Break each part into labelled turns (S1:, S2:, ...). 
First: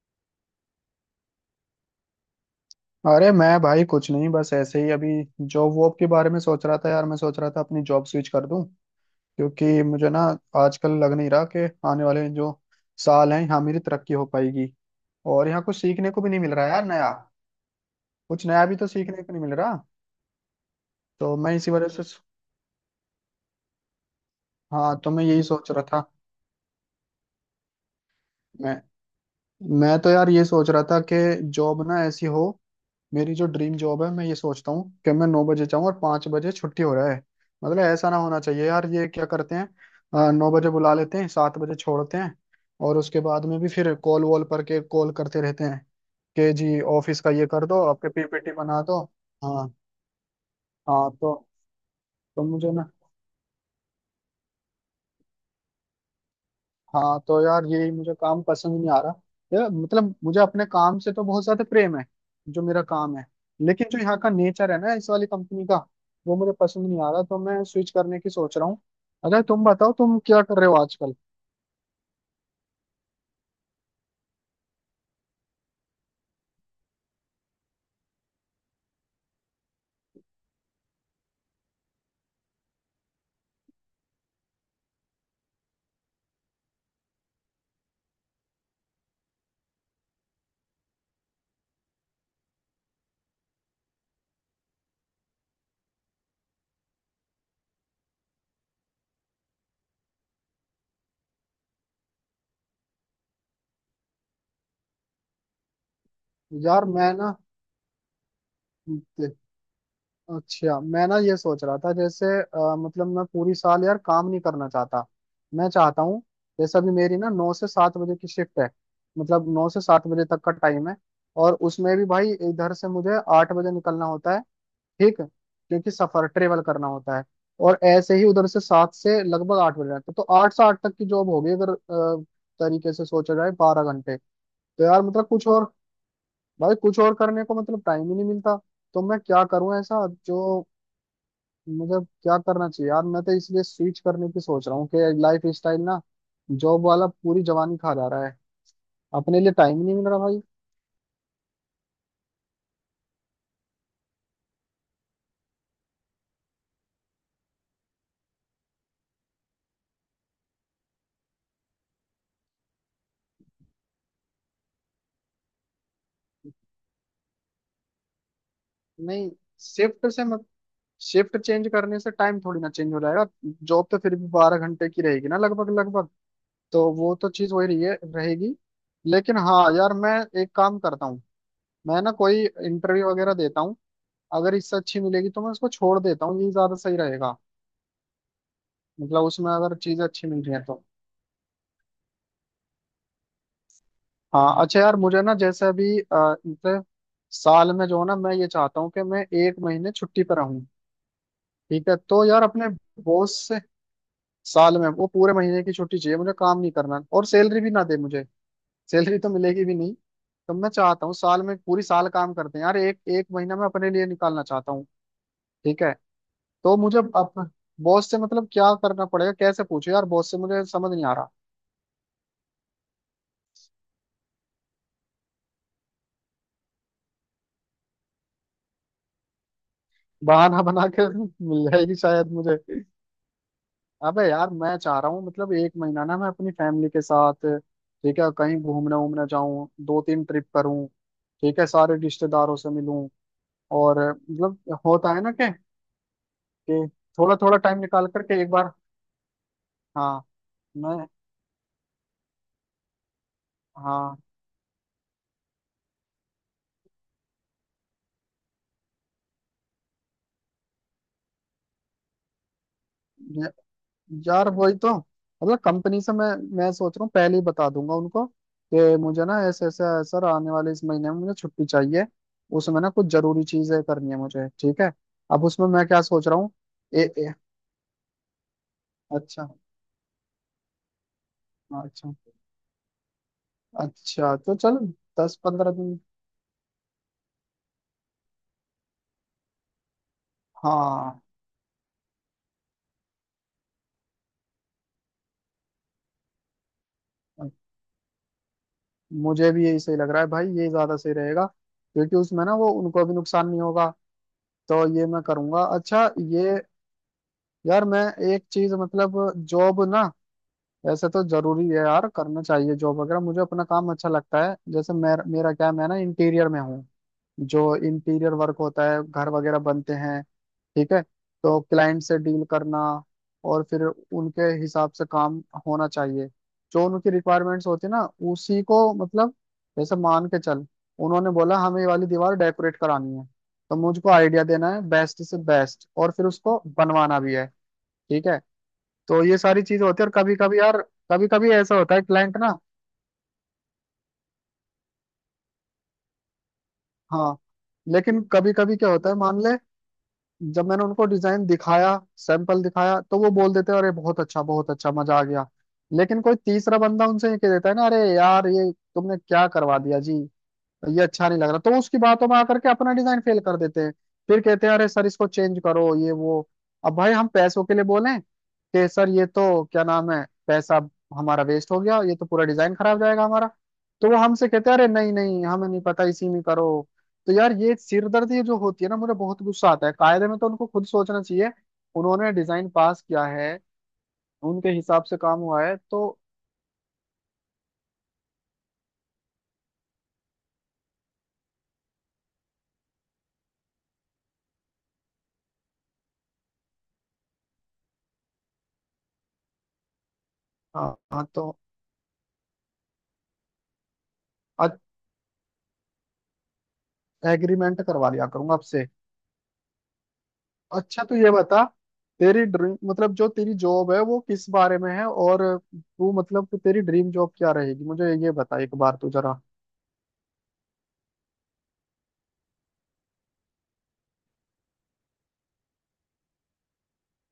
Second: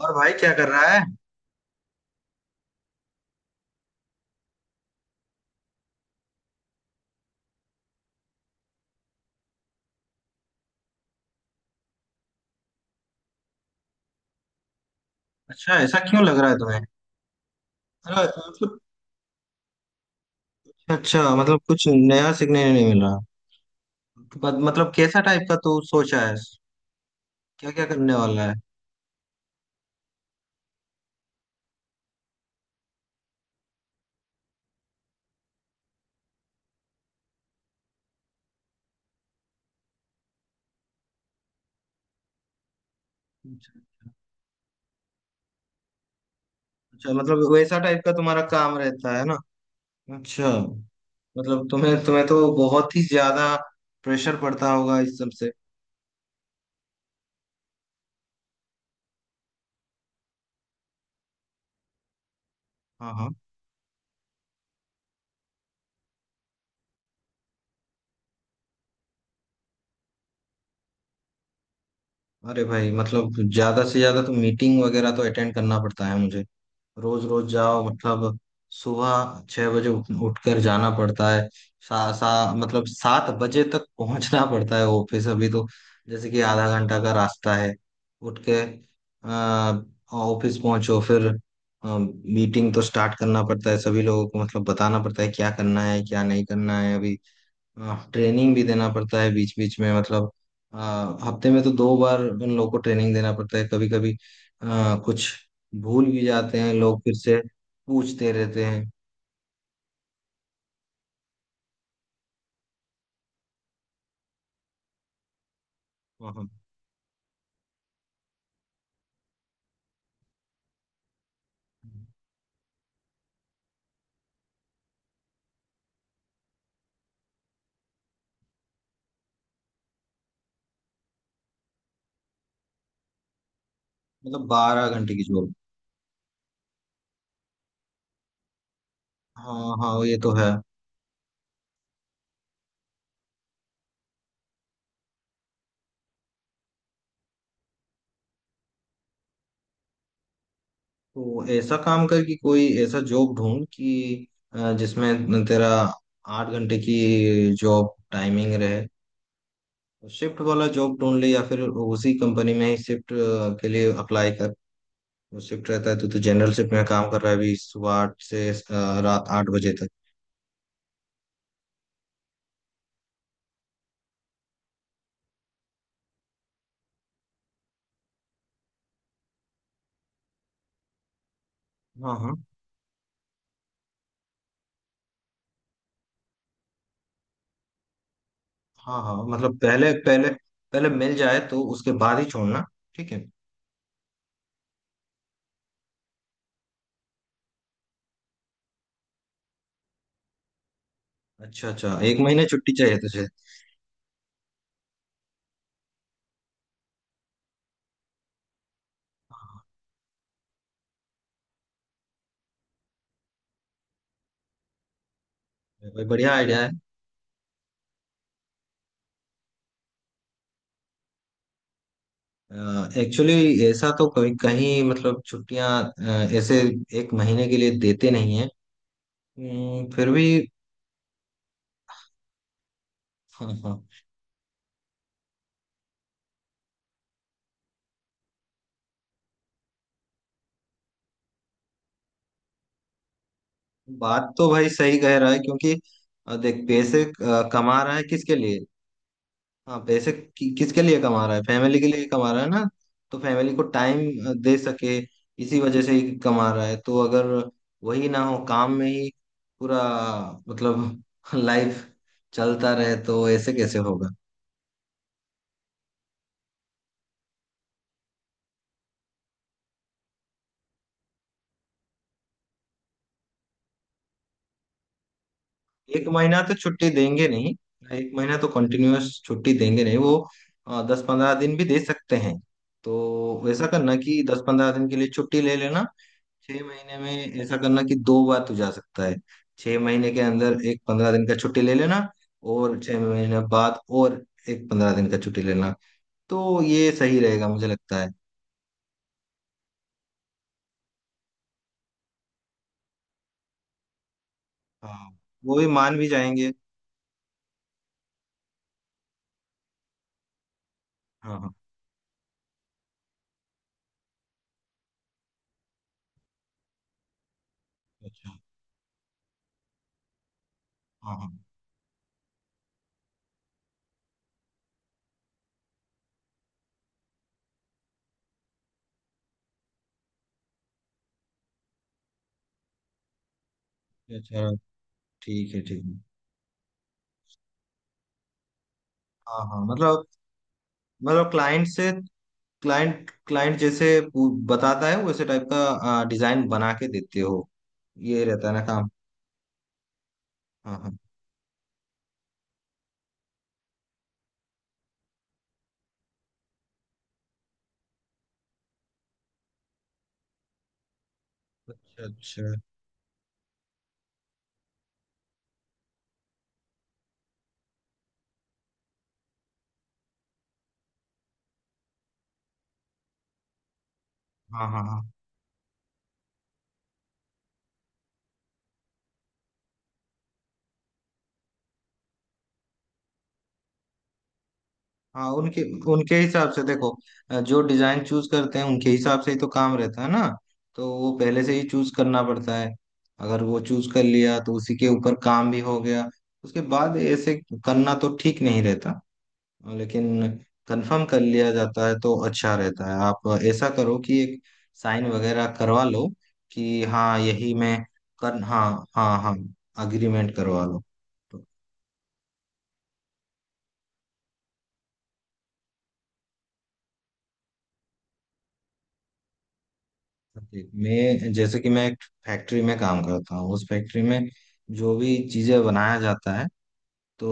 S1: और भाई क्या कर रहा है।
S2: अरे मैं भाई कुछ नहीं, बस ऐसे ही अभी जॉब वॉब के बारे में सोच रहा था यार। मैं सोच रहा था अपनी जॉब स्विच कर दूं, क्योंकि मुझे ना आजकल लग नहीं रहा कि आने वाले जो साल हैं यहाँ मेरी तरक्की हो पाएगी। और यहाँ
S1: अच्छा
S2: कुछ
S1: ऐसा
S2: सीखने को
S1: क्यों
S2: भी
S1: लग
S2: नहीं
S1: रहा
S2: मिल
S1: है
S2: रहा
S1: तुम्हें?
S2: यार, नया
S1: अरे
S2: कुछ नया भी
S1: मतलब।
S2: तो सीखने को नहीं मिल रहा।
S1: अच्छा
S2: तो मैं
S1: मतलब
S2: इसी
S1: कुछ
S2: वजह से,
S1: नया सीखने नहीं मिल रहा। मतलब
S2: हाँ तो
S1: कैसा
S2: मैं यही
S1: टाइप का
S2: सोच
S1: तू
S2: रहा था।
S1: सोचा है? क्या क्या करने वाला है?
S2: मैं मैं तो यार ये सोच रहा था कि जॉब ना ऐसी हो, मेरी जो ड्रीम जॉब है मैं ये सोचता हूँ कि मैं 9 बजे जाऊँ और 5 बजे छुट्टी हो रहा है। मतलब ऐसा ना होना चाहिए यार, ये क्या करते हैं, 9 बजे बुला लेते हैं 7 बजे छोड़ते हैं। और उसके बाद में भी
S1: अच्छा।
S2: फिर कॉल वॉल पर के कॉल करते रहते हैं कि जी
S1: अच्छा,
S2: ऑफिस का ये
S1: मतलब
S2: कर
S1: वैसा
S2: दो,
S1: टाइप
S2: आपके
S1: का तुम्हारा
S2: पीपीटी
S1: काम
S2: बना दो।
S1: रहता है ना।
S2: हाँ।
S1: अच्छा।
S2: हाँ तो,
S1: मतलब तुम्हें तुम्हें
S2: तो
S1: तो
S2: मुझे ना,
S1: बहुत ही ज्यादा प्रेशर पड़ता होगा इस सब से।
S2: हाँ तो यार यही मुझे काम पसंद नहीं आ रहा। यार मतलब मुझे अपने काम से तो बहुत ज्यादा प्रेम है, जो मेरा
S1: हाँ
S2: काम है।
S1: हाँ।
S2: लेकिन जो यहाँ का नेचर है ना इस वाली कंपनी का, वो मुझे पसंद नहीं आ रहा, तो मैं स्विच करने की सोच रहा हूँ। अगर तुम बताओ, तुम क्या कर रहे हो आजकल।
S1: अरे भाई मतलब ज्यादा से ज्यादा तो मीटिंग वगैरह तो अटेंड करना पड़ता है मुझे। रोज रोज जाओ मतलब सुबह 6 बजे उठकर जाना पड़ता है। सा, सा, मतलब 7 बजे तक पहुंचना पड़ता है ऑफिस अभी तो। जैसे कि आधा घंटा का रास्ता है। उठ के अ, ऑफिस पहुंचो। फिर मीटिंग तो स्टार्ट करना पड़ता है, सभी लोगों को मतलब बताना पड़ता है क्या करना है क्या नहीं करना है अभी। ट्रेनिंग भी देना पड़ता है बीच बीच में मतलब। हफ्ते में तो 2 बार उन लोगों को ट्रेनिंग देना पड़ता है कभी कभी। कुछ भूल भी जाते हैं
S2: यार
S1: लोग,
S2: मैं
S1: फिर से पूछते रहते हैं
S2: ना, अच्छा मैं ना ये सोच रहा था जैसे, मतलब मैं पूरी साल यार काम नहीं करना चाहता। मैं चाहता हूँ,
S1: वहाँ।
S2: जैसे अभी मेरी ना 9 से 7 बजे की शिफ्ट है, मतलब 9 से 7 बजे तक का टाइम है। और उसमें भी भाई इधर से मुझे 8 बजे निकलना होता है, ठीक है? क्योंकि सफर ट्रेवल करना होता है। और ऐसे ही उधर से 7 से लगभग 8 बजे तक, तो 8 से 8 तक की जॉब होगी, अगर तरीके से सोचा जाए 12 घंटे।
S1: मतलब
S2: तो
S1: बारह
S2: यार
S1: घंटे की
S2: मतलब कुछ
S1: जॉब।
S2: और, भाई कुछ और करने को मतलब टाइम ही नहीं मिलता। तो मैं क्या करूं
S1: हाँ हाँ,
S2: ऐसा
S1: ये तो
S2: जो,
S1: है।
S2: मुझे क्या करना चाहिए यार, मैं तो इसलिए स्विच करने की सोच रहा हूँ कि लाइफ स्टाइल ना, जॉब वाला पूरी जवानी खा जा रहा है, अपने लिए टाइम ही नहीं मिल रहा भाई।
S1: तो ऐसा काम कर कि कोई ऐसा जॉब ढूंढ कि जिसमें तेरा 8 घंटे की जॉब टाइमिंग रहे। शिफ्ट वाला जॉब ढूंढ ले या फिर उसी कंपनी में ही शिफ्ट के लिए अप्लाई कर। वो शिफ्ट रहता है तो। तू जनरल शिफ्ट में काम कर रहा है अभी, सुबह 8 से रात
S2: नहीं,
S1: 8 बजे तक।
S2: शिफ्ट से मत, शिफ्ट चेंज करने से टाइम थोड़ी ना चेंज हो जाएगा। जॉब तो फिर भी 12 घंटे की रहेगी ना, लगभग लगभग। तो वो तो चीज वही रही है, रहेगी। लेकिन हाँ यार मैं एक काम करता हूँ, मैं ना
S1: हाँ हाँ।
S2: कोई इंटरव्यू वगैरह देता हूँ। अगर इससे अच्छी मिलेगी तो मैं उसको छोड़ देता हूँ, ये ज्यादा सही रहेगा।
S1: हाँ हाँ,
S2: मतलब उसमें
S1: मतलब
S2: अगर
S1: पहले
S2: चीज अच्छी
S1: पहले
S2: मिल रही है तो।
S1: पहले मिल जाए तो उसके बाद ही छोड़ना, ठीक है।
S2: हाँ अच्छा यार मुझे ना, जैसे अभी मतलब साल में जो है ना, मैं ये चाहता हूँ कि मैं एक महीने छुट्टी पर रहूँ।
S1: अच्छा
S2: ठीक है,
S1: अच्छा, एक
S2: तो यार
S1: महीने
S2: अपने
S1: छुट्टी चाहिए तुझे।
S2: बॉस से, साल में वो पूरे महीने की छुट्टी चाहिए, मुझे काम नहीं करना और सैलरी भी ना दे मुझे, सैलरी तो मिलेगी भी नहीं। तो मैं चाहता हूँ साल में, पूरी साल काम करते हैं यार, एक एक महीना मैं अपने लिए निकालना चाहता हूँ, ठीक है।
S1: भाई बढ़िया आइडिया है।
S2: तो मुझे अब बॉस से मतलब क्या करना पड़ेगा, कैसे पूछे यार बॉस से, मुझे समझ नहीं आ रहा।
S1: एक्चुअली ऐसा तो कहीं कहीं मतलब छुट्टियां ऐसे एक महीने के लिए देते नहीं है। फिर भी।
S2: बहाना बना के मिल जाएगी शायद मुझे।
S1: हाँ हाँ।
S2: अबे यार मैं चाह रहा हूँ मतलब एक महीना ना मैं अपनी फैमिली के साथ, ठीक है, कहीं घूमने वूमने जाऊं, दो तीन ट्रिप करूं, ठीक है, सारे रिश्तेदारों से मिलूं। और
S1: बात तो भाई
S2: मतलब
S1: सही
S2: होता
S1: कह
S2: है
S1: रहा
S2: ना
S1: है,
S2: कि,
S1: क्योंकि देख,
S2: कि
S1: पैसे
S2: थोड़ा थोड़ा टाइम
S1: कमा रहा है
S2: निकाल
S1: किसके
S2: करके एक
S1: लिए?
S2: बार।
S1: हाँ,
S2: हाँ।
S1: किसके लिए
S2: मैं।
S1: कमा रहा है? फैमिली के लिए कमा रहा है ना। तो फैमिली को टाइम
S2: हाँ।
S1: दे सके इसी वजह से ही कमा रहा है। तो अगर वही ना हो, काम में ही पूरा मतलब लाइफ चलता रहे, तो
S2: य-
S1: ऐसे कैसे होगा?
S2: यार वही तो, मतलब कंपनी से मैं सोच रहा हूँ पहले ही बता दूंगा उनको कि मुझे ना ऐसे ऐसे सर आने वाले इस महीने में मुझे छुट्टी चाहिए, उसमें ना कुछ जरूरी चीजें करनी है मुझे, ठीक है। अब उसमें मैं क्या
S1: एक
S2: सोच रहा
S1: महीना
S2: हूँ।
S1: तो छुट्टी
S2: ए,
S1: देंगे
S2: ए,
S1: नहीं। एक महीना तो कंटिन्यूअस
S2: अच्छा।
S1: छुट्टी देंगे नहीं वो। 10-15 दिन भी दे
S2: अच्छा।
S1: सकते हैं। तो वैसा करना कि
S2: अच्छा
S1: दस
S2: तो
S1: पंद्रह
S2: चलो
S1: दिन के लिए
S2: दस
S1: छुट्टी ले
S2: पंद्रह
S1: लेना।
S2: दिन
S1: छह महीने में ऐसा करना कि 2 बार तू जा सकता है। 6 महीने के अंदर एक पंद्रह
S2: हाँ
S1: दिन का छुट्टी ले लेना, और 6 महीने बाद और एक 15 दिन का छुट्टी लेना। तो ये सही रहेगा मुझे लगता है।
S2: मुझे भी यही सही लग रहा है भाई, ये ज्यादा सही रहेगा। क्योंकि उसमें ना वो उनको भी नुकसान नहीं होगा। तो ये
S1: हाँ,
S2: मैं
S1: वो
S2: करूँगा,
S1: भी मान भी
S2: अच्छा।
S1: जाएंगे।
S2: ये यार मैं एक चीज मतलब, जॉब ना वैसे तो
S1: हाँ हाँ।
S2: जरूरी है यार, करना चाहिए जॉब वगैरह, मुझे अपना काम अच्छा लगता है। जैसे मेरा क्या है, मैं ना इंटीरियर में हूँ, जो इंटीरियर
S1: अच्छा।
S2: वर्क होता है, घर वगैरह बनते हैं, ठीक है।
S1: हाँ हाँ।
S2: तो क्लाइंट से डील करना, और फिर उनके हिसाब से काम होना चाहिए। जो उनकी रिक्वायरमेंट्स होती है ना, उसी को मतलब, जैसे मान के चल उन्होंने बोला हमें ये वाली दीवार डेकोरेट करानी है, तो मुझको
S1: अच्छा,
S2: आइडिया देना है बेस्ट से
S1: ठीक है ठीक
S2: बेस्ट
S1: है।
S2: और फिर उसको बनवाना भी है, ठीक है। तो ये
S1: हाँ
S2: सारी
S1: हाँ
S2: चीजें होती
S1: मतलब।
S2: है, और कभी कभी यार, कभी
S1: मतलब
S2: कभी
S1: क्लाइंट
S2: ऐसा
S1: से,
S2: होता है क्लाइंट ना,
S1: क्लाइंट क्लाइंट जैसे बताता है वैसे टाइप का डिजाइन बना के देते
S2: हाँ,
S1: हो?
S2: लेकिन
S1: ये रहता
S2: कभी
S1: है ना
S2: कभी
S1: काम।
S2: क्या होता है, मान ले जब
S1: हाँ
S2: मैंने
S1: हाँ।
S2: उनको डिजाइन दिखाया, सैंपल दिखाया तो वो बोल देते हैं अरे बहुत अच्छा, बहुत अच्छा, मजा आ गया। लेकिन कोई तीसरा बंदा उनसे ये कह देता है ना, अरे यार ये तुमने क्या करवा दिया जी, ये अच्छा नहीं लग रहा, तो उसकी
S1: अच्छा
S2: बातों में
S1: अच्छा।
S2: आकर के अपना डिजाइन फेल कर देते हैं। फिर कहते हैं अरे सर इसको चेंज करो, ये वो। अब भाई हम पैसों के लिए बोलें कि सर ये तो क्या नाम है, पैसा हमारा वेस्ट हो गया, ये तो पूरा डिजाइन खराब जाएगा हमारा। तो वो हमसे
S1: हाँ
S2: कहते हैं
S1: हाँ।
S2: अरे
S1: हाँ
S2: नहीं नहीं, हमें नहीं पता, इसी में करो। तो यार ये सिरदर्दी जो होती है ना, मुझे बहुत गुस्सा आता है, कायदे में तो उनको खुद सोचना चाहिए। उन्होंने डिजाइन पास किया है, उनके हिसाब से
S1: हाँ।
S2: काम
S1: उनके
S2: हुआ है तो।
S1: उनके हिसाब से देखो, जो डिजाइन चूज करते हैं उनके हिसाब से ही तो काम रहता है ना। तो वो पहले से ही चूज करना पड़ता है। अगर वो चूज कर लिया तो उसी के ऊपर काम भी हो गया, उसके बाद ऐसे करना तो ठीक नहीं रहता। लेकिन
S2: हाँ
S1: कंफर्म कर
S2: हाँ,
S1: लिया
S2: तो
S1: जाता है तो अच्छा रहता है। आप ऐसा करो कि एक साइन वगैरह करवा लो कि हाँ यही मैं
S2: एग्रीमेंट करवा लिया
S1: कर,
S2: करूंगा
S1: हाँ।
S2: आपसे।
S1: हाँ हाँ, अग्रीमेंट करवा लो।
S2: अच्छा तो ये
S1: तो
S2: बता, तेरी ड्रीम मतलब जो तेरी जॉब है वो किस बारे में है, और तू मतलब कि तेरी ड्रीम जॉब क्या रहेगी, मुझे ये बता एक बार तू जरा।
S1: जी, मैं जैसे कि मैं एक फैक्ट्री में काम करता हूँ। उस फैक्ट्री में जो भी चीज़ें बनाया जाता है, तो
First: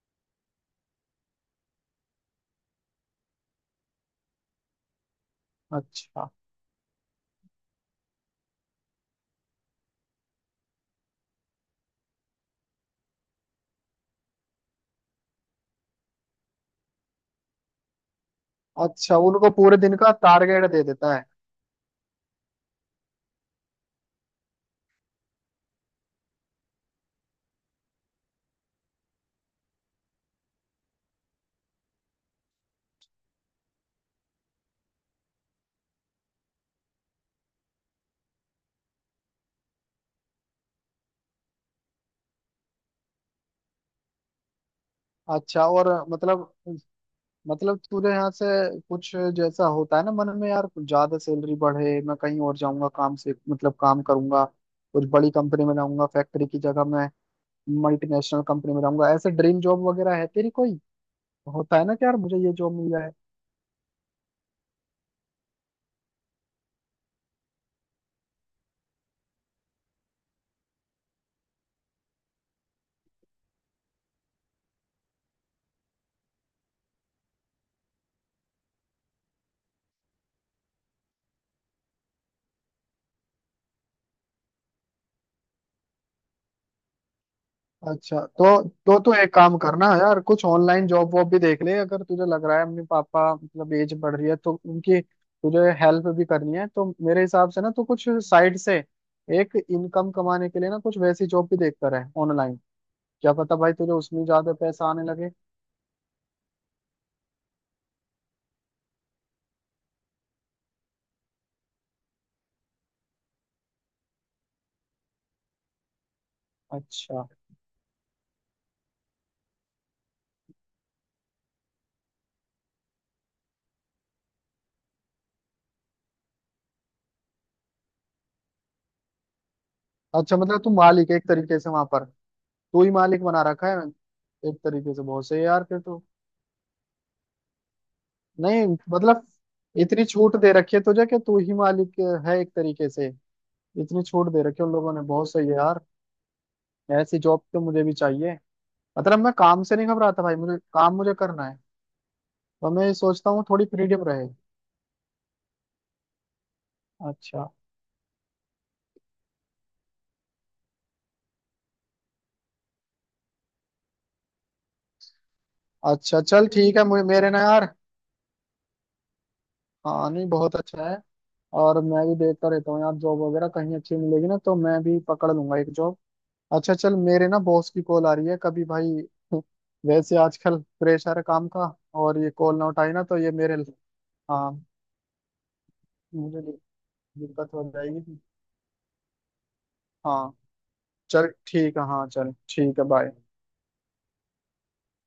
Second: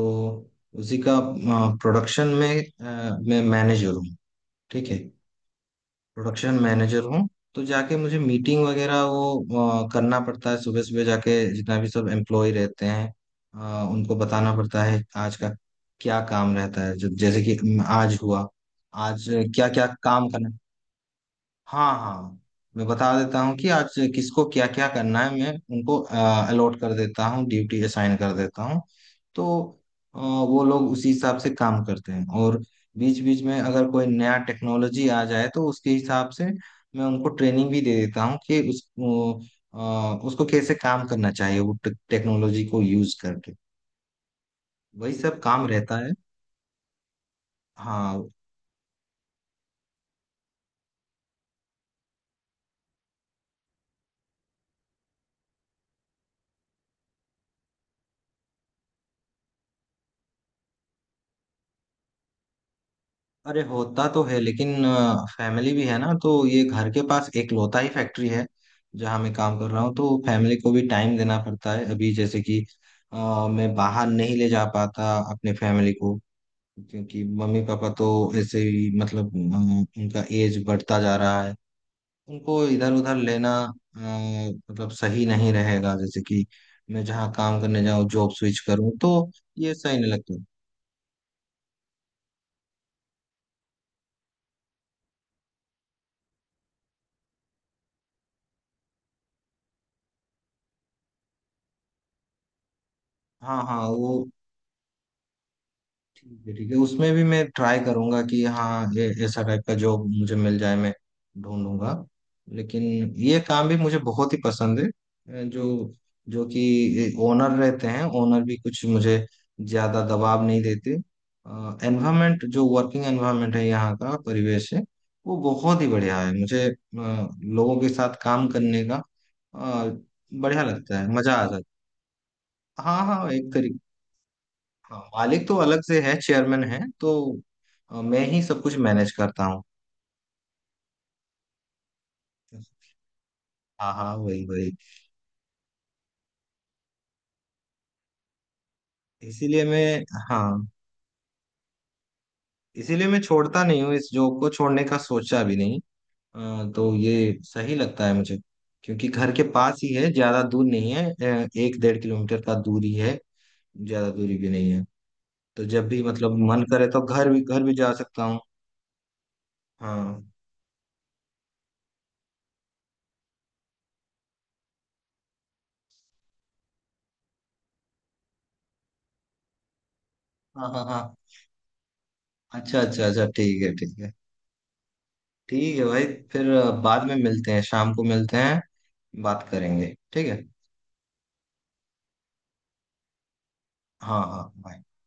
S1: उसी का प्रोडक्शन में मैं मैनेजर हूँ, ठीक है।
S2: अच्छा।
S1: प्रोडक्शन मैनेजर हूँ। तो जाके मुझे मीटिंग वगैरह वो करना पड़ता है। सुबह सुबह जाके जितना भी सब एम्प्लॉय रहते हैं, उनको बताना पड़ता है आज का क्या काम रहता है, जैसे कि आज हुआ
S2: अच्छा
S1: आज
S2: उनको
S1: क्या
S2: पूरे
S1: क्या
S2: दिन का
S1: काम करना।
S2: टारगेट दे देता है।
S1: हाँ हाँ। मैं बता देता हूँ कि आज किसको क्या क्या करना है। मैं उनको अलॉट कर देता हूँ, ड्यूटी असाइन कर देता हूँ। तो वो लोग उसी हिसाब से काम करते हैं। और बीच बीच में अगर कोई नया टेक्नोलॉजी आ जाए, तो उसके हिसाब से मैं उनको ट्रेनिंग भी दे देता हूँ कि उसको कैसे काम करना चाहिए वो टेक्नोलॉजी को यूज करके। वही सब
S2: अच्छा
S1: काम
S2: और
S1: रहता है।
S2: मतलब, मतलब तुझे
S1: हाँ।
S2: यहाँ से कुछ, जैसा होता है ना मन में यार, कुछ ज्यादा सैलरी बढ़े मैं कहीं और जाऊंगा काम से, मतलब काम करूंगा कुछ बड़ी कंपनी में रहूंगा फैक्ट्री की जगह, मैं मल्टीनेशनल कंपनी में रहूंगा, ऐसे ड्रीम जॉब वगैरह है तेरी कोई, होता है ना कि यार मुझे ये जॉब मिल जाए।
S1: अरे होता तो है, लेकिन फैमिली भी है ना। तो ये घर के पास इकलौता ही फैक्ट्री है जहाँ मैं काम कर रहा हूँ, तो फैमिली को भी टाइम देना पड़ता है। अभी जैसे कि मैं बाहर नहीं ले जा पाता अपने फैमिली को, क्योंकि मम्मी पापा तो ऐसे ही मतलब उनका एज बढ़ता जा रहा है। उनको इधर उधर लेना अ, मतलब सही नहीं रहेगा। जैसे कि मैं जहाँ काम करने जाऊँ,
S2: अच्छा
S1: जॉब स्विच
S2: तो
S1: करूँ,
S2: तो तो
S1: तो
S2: एक काम
S1: ये
S2: करना
S1: सही नहीं
S2: यार,
S1: लगता।
S2: कुछ ऑनलाइन जॉब वॉब भी देख ले। अगर तुझे लग रहा है अपने पापा मतलब एज बढ़ रही है तो उनकी तुझे हेल्प भी करनी है, तो मेरे हिसाब से ना, तो कुछ साइड से एक इनकम कमाने के लिए ना, कुछ वैसी जॉब भी देखता रहे ऑनलाइन। क्या पता
S1: हाँ
S2: भाई
S1: हाँ,
S2: तुझे उसमें
S1: वो
S2: ज्यादा पैसा आने लगे।
S1: ठीक है ठीक है। उसमें भी मैं ट्राई करूंगा कि हाँ ये ऐसा टाइप का जॉब मुझे मिल जाए, मैं ढूंढूंगा। लेकिन ये काम भी मुझे बहुत ही पसंद है। जो जो कि
S2: अच्छा।
S1: ओनर रहते हैं, ओनर भी कुछ मुझे ज्यादा दबाव नहीं देते। एनवायरनमेंट, जो वर्किंग एनवायरनमेंट है, यहाँ का परिवेश है, वो बहुत ही बढ़िया है। मुझे लोगों के साथ काम करने का अ,
S2: अच्छा मतलब
S1: बढ़िया
S2: तू
S1: लगता
S2: मालिक
S1: है,
S2: है एक
S1: मजा आ जाता
S2: तरीके
S1: है।
S2: से वहां पर, तू ही
S1: हाँ
S2: मालिक
S1: हाँ,
S2: बना
S1: एक
S2: रखा है
S1: तरीके।
S2: एक तरीके
S1: हाँ,
S2: से, बहुत सही है
S1: मालिक तो
S2: यार फिर
S1: अलग
S2: तो।
S1: से है, चेयरमैन है। तो मैं ही सब
S2: नहीं
S1: कुछ मैनेज
S2: मतलब,
S1: करता हूँ।
S2: इतनी छूट दे रखी है तुझे कि तू ही मालिक है एक तरीके से,
S1: हाँ
S2: इतनी
S1: हाँ,
S2: छूट दे
S1: वही
S2: रखी है
S1: वही।
S2: उन लोगों ने, बहुत सही है यार। ऐसी जॉब तो मुझे भी चाहिए। मतलब मैं काम
S1: इसीलिए
S2: से नहीं
S1: मैं।
S2: घबराता भाई,
S1: हाँ,
S2: मुझे काम मुझे करना है, तो मैं ये
S1: इसीलिए मैं
S2: सोचता हूँ
S1: छोड़ता
S2: थोड़ी
S1: नहीं हूँ।
S2: फ्रीडम
S1: इस
S2: रहे।
S1: जॉब को छोड़ने का सोचा भी नहीं। तो ये
S2: अच्छा।
S1: सही लगता है मुझे, क्योंकि घर के पास ही है, ज्यादा दूर नहीं है। एक 1.5 किलोमीटर का दूरी है, ज्यादा दूरी भी नहीं है। तो जब भी
S2: अच्छा
S1: मतलब
S2: चल
S1: मन
S2: ठीक है,
S1: करे तो
S2: मुझे
S1: घर
S2: मेरे ना
S1: भी घर
S2: यार,
S1: भी जा सकता हूँ।
S2: हाँ नहीं
S1: हाँ
S2: बहुत अच्छा है। और मैं भी देखता रहता हूँ यार, जॉब वगैरह कहीं अच्छी मिलेगी ना तो मैं भी पकड़ लूंगा एक जॉब। अच्छा चल, मेरे ना बॉस की कॉल आ रही है कभी भाई वैसे आजकल
S1: हाँ। हाँ हाँ।
S2: प्रेशर है काम का। और ये कॉल ना
S1: अच्छा
S2: उठाई ना
S1: अच्छा
S2: तो
S1: अच्छा,
S2: ये मेरे,
S1: ठीक है ठीक है।
S2: हाँ,
S1: ठीक है भाई।
S2: मुझे
S1: फिर बाद में मिलते
S2: दिक्कत
S1: हैं,
S2: हो
S1: शाम को
S2: जाएगी।
S1: मिलते हैं, बात करेंगे, ठीक
S2: हाँ
S1: है।
S2: चल ठीक है, हाँ चल ठीक है, बाय।
S1: हाँ हाँ bye।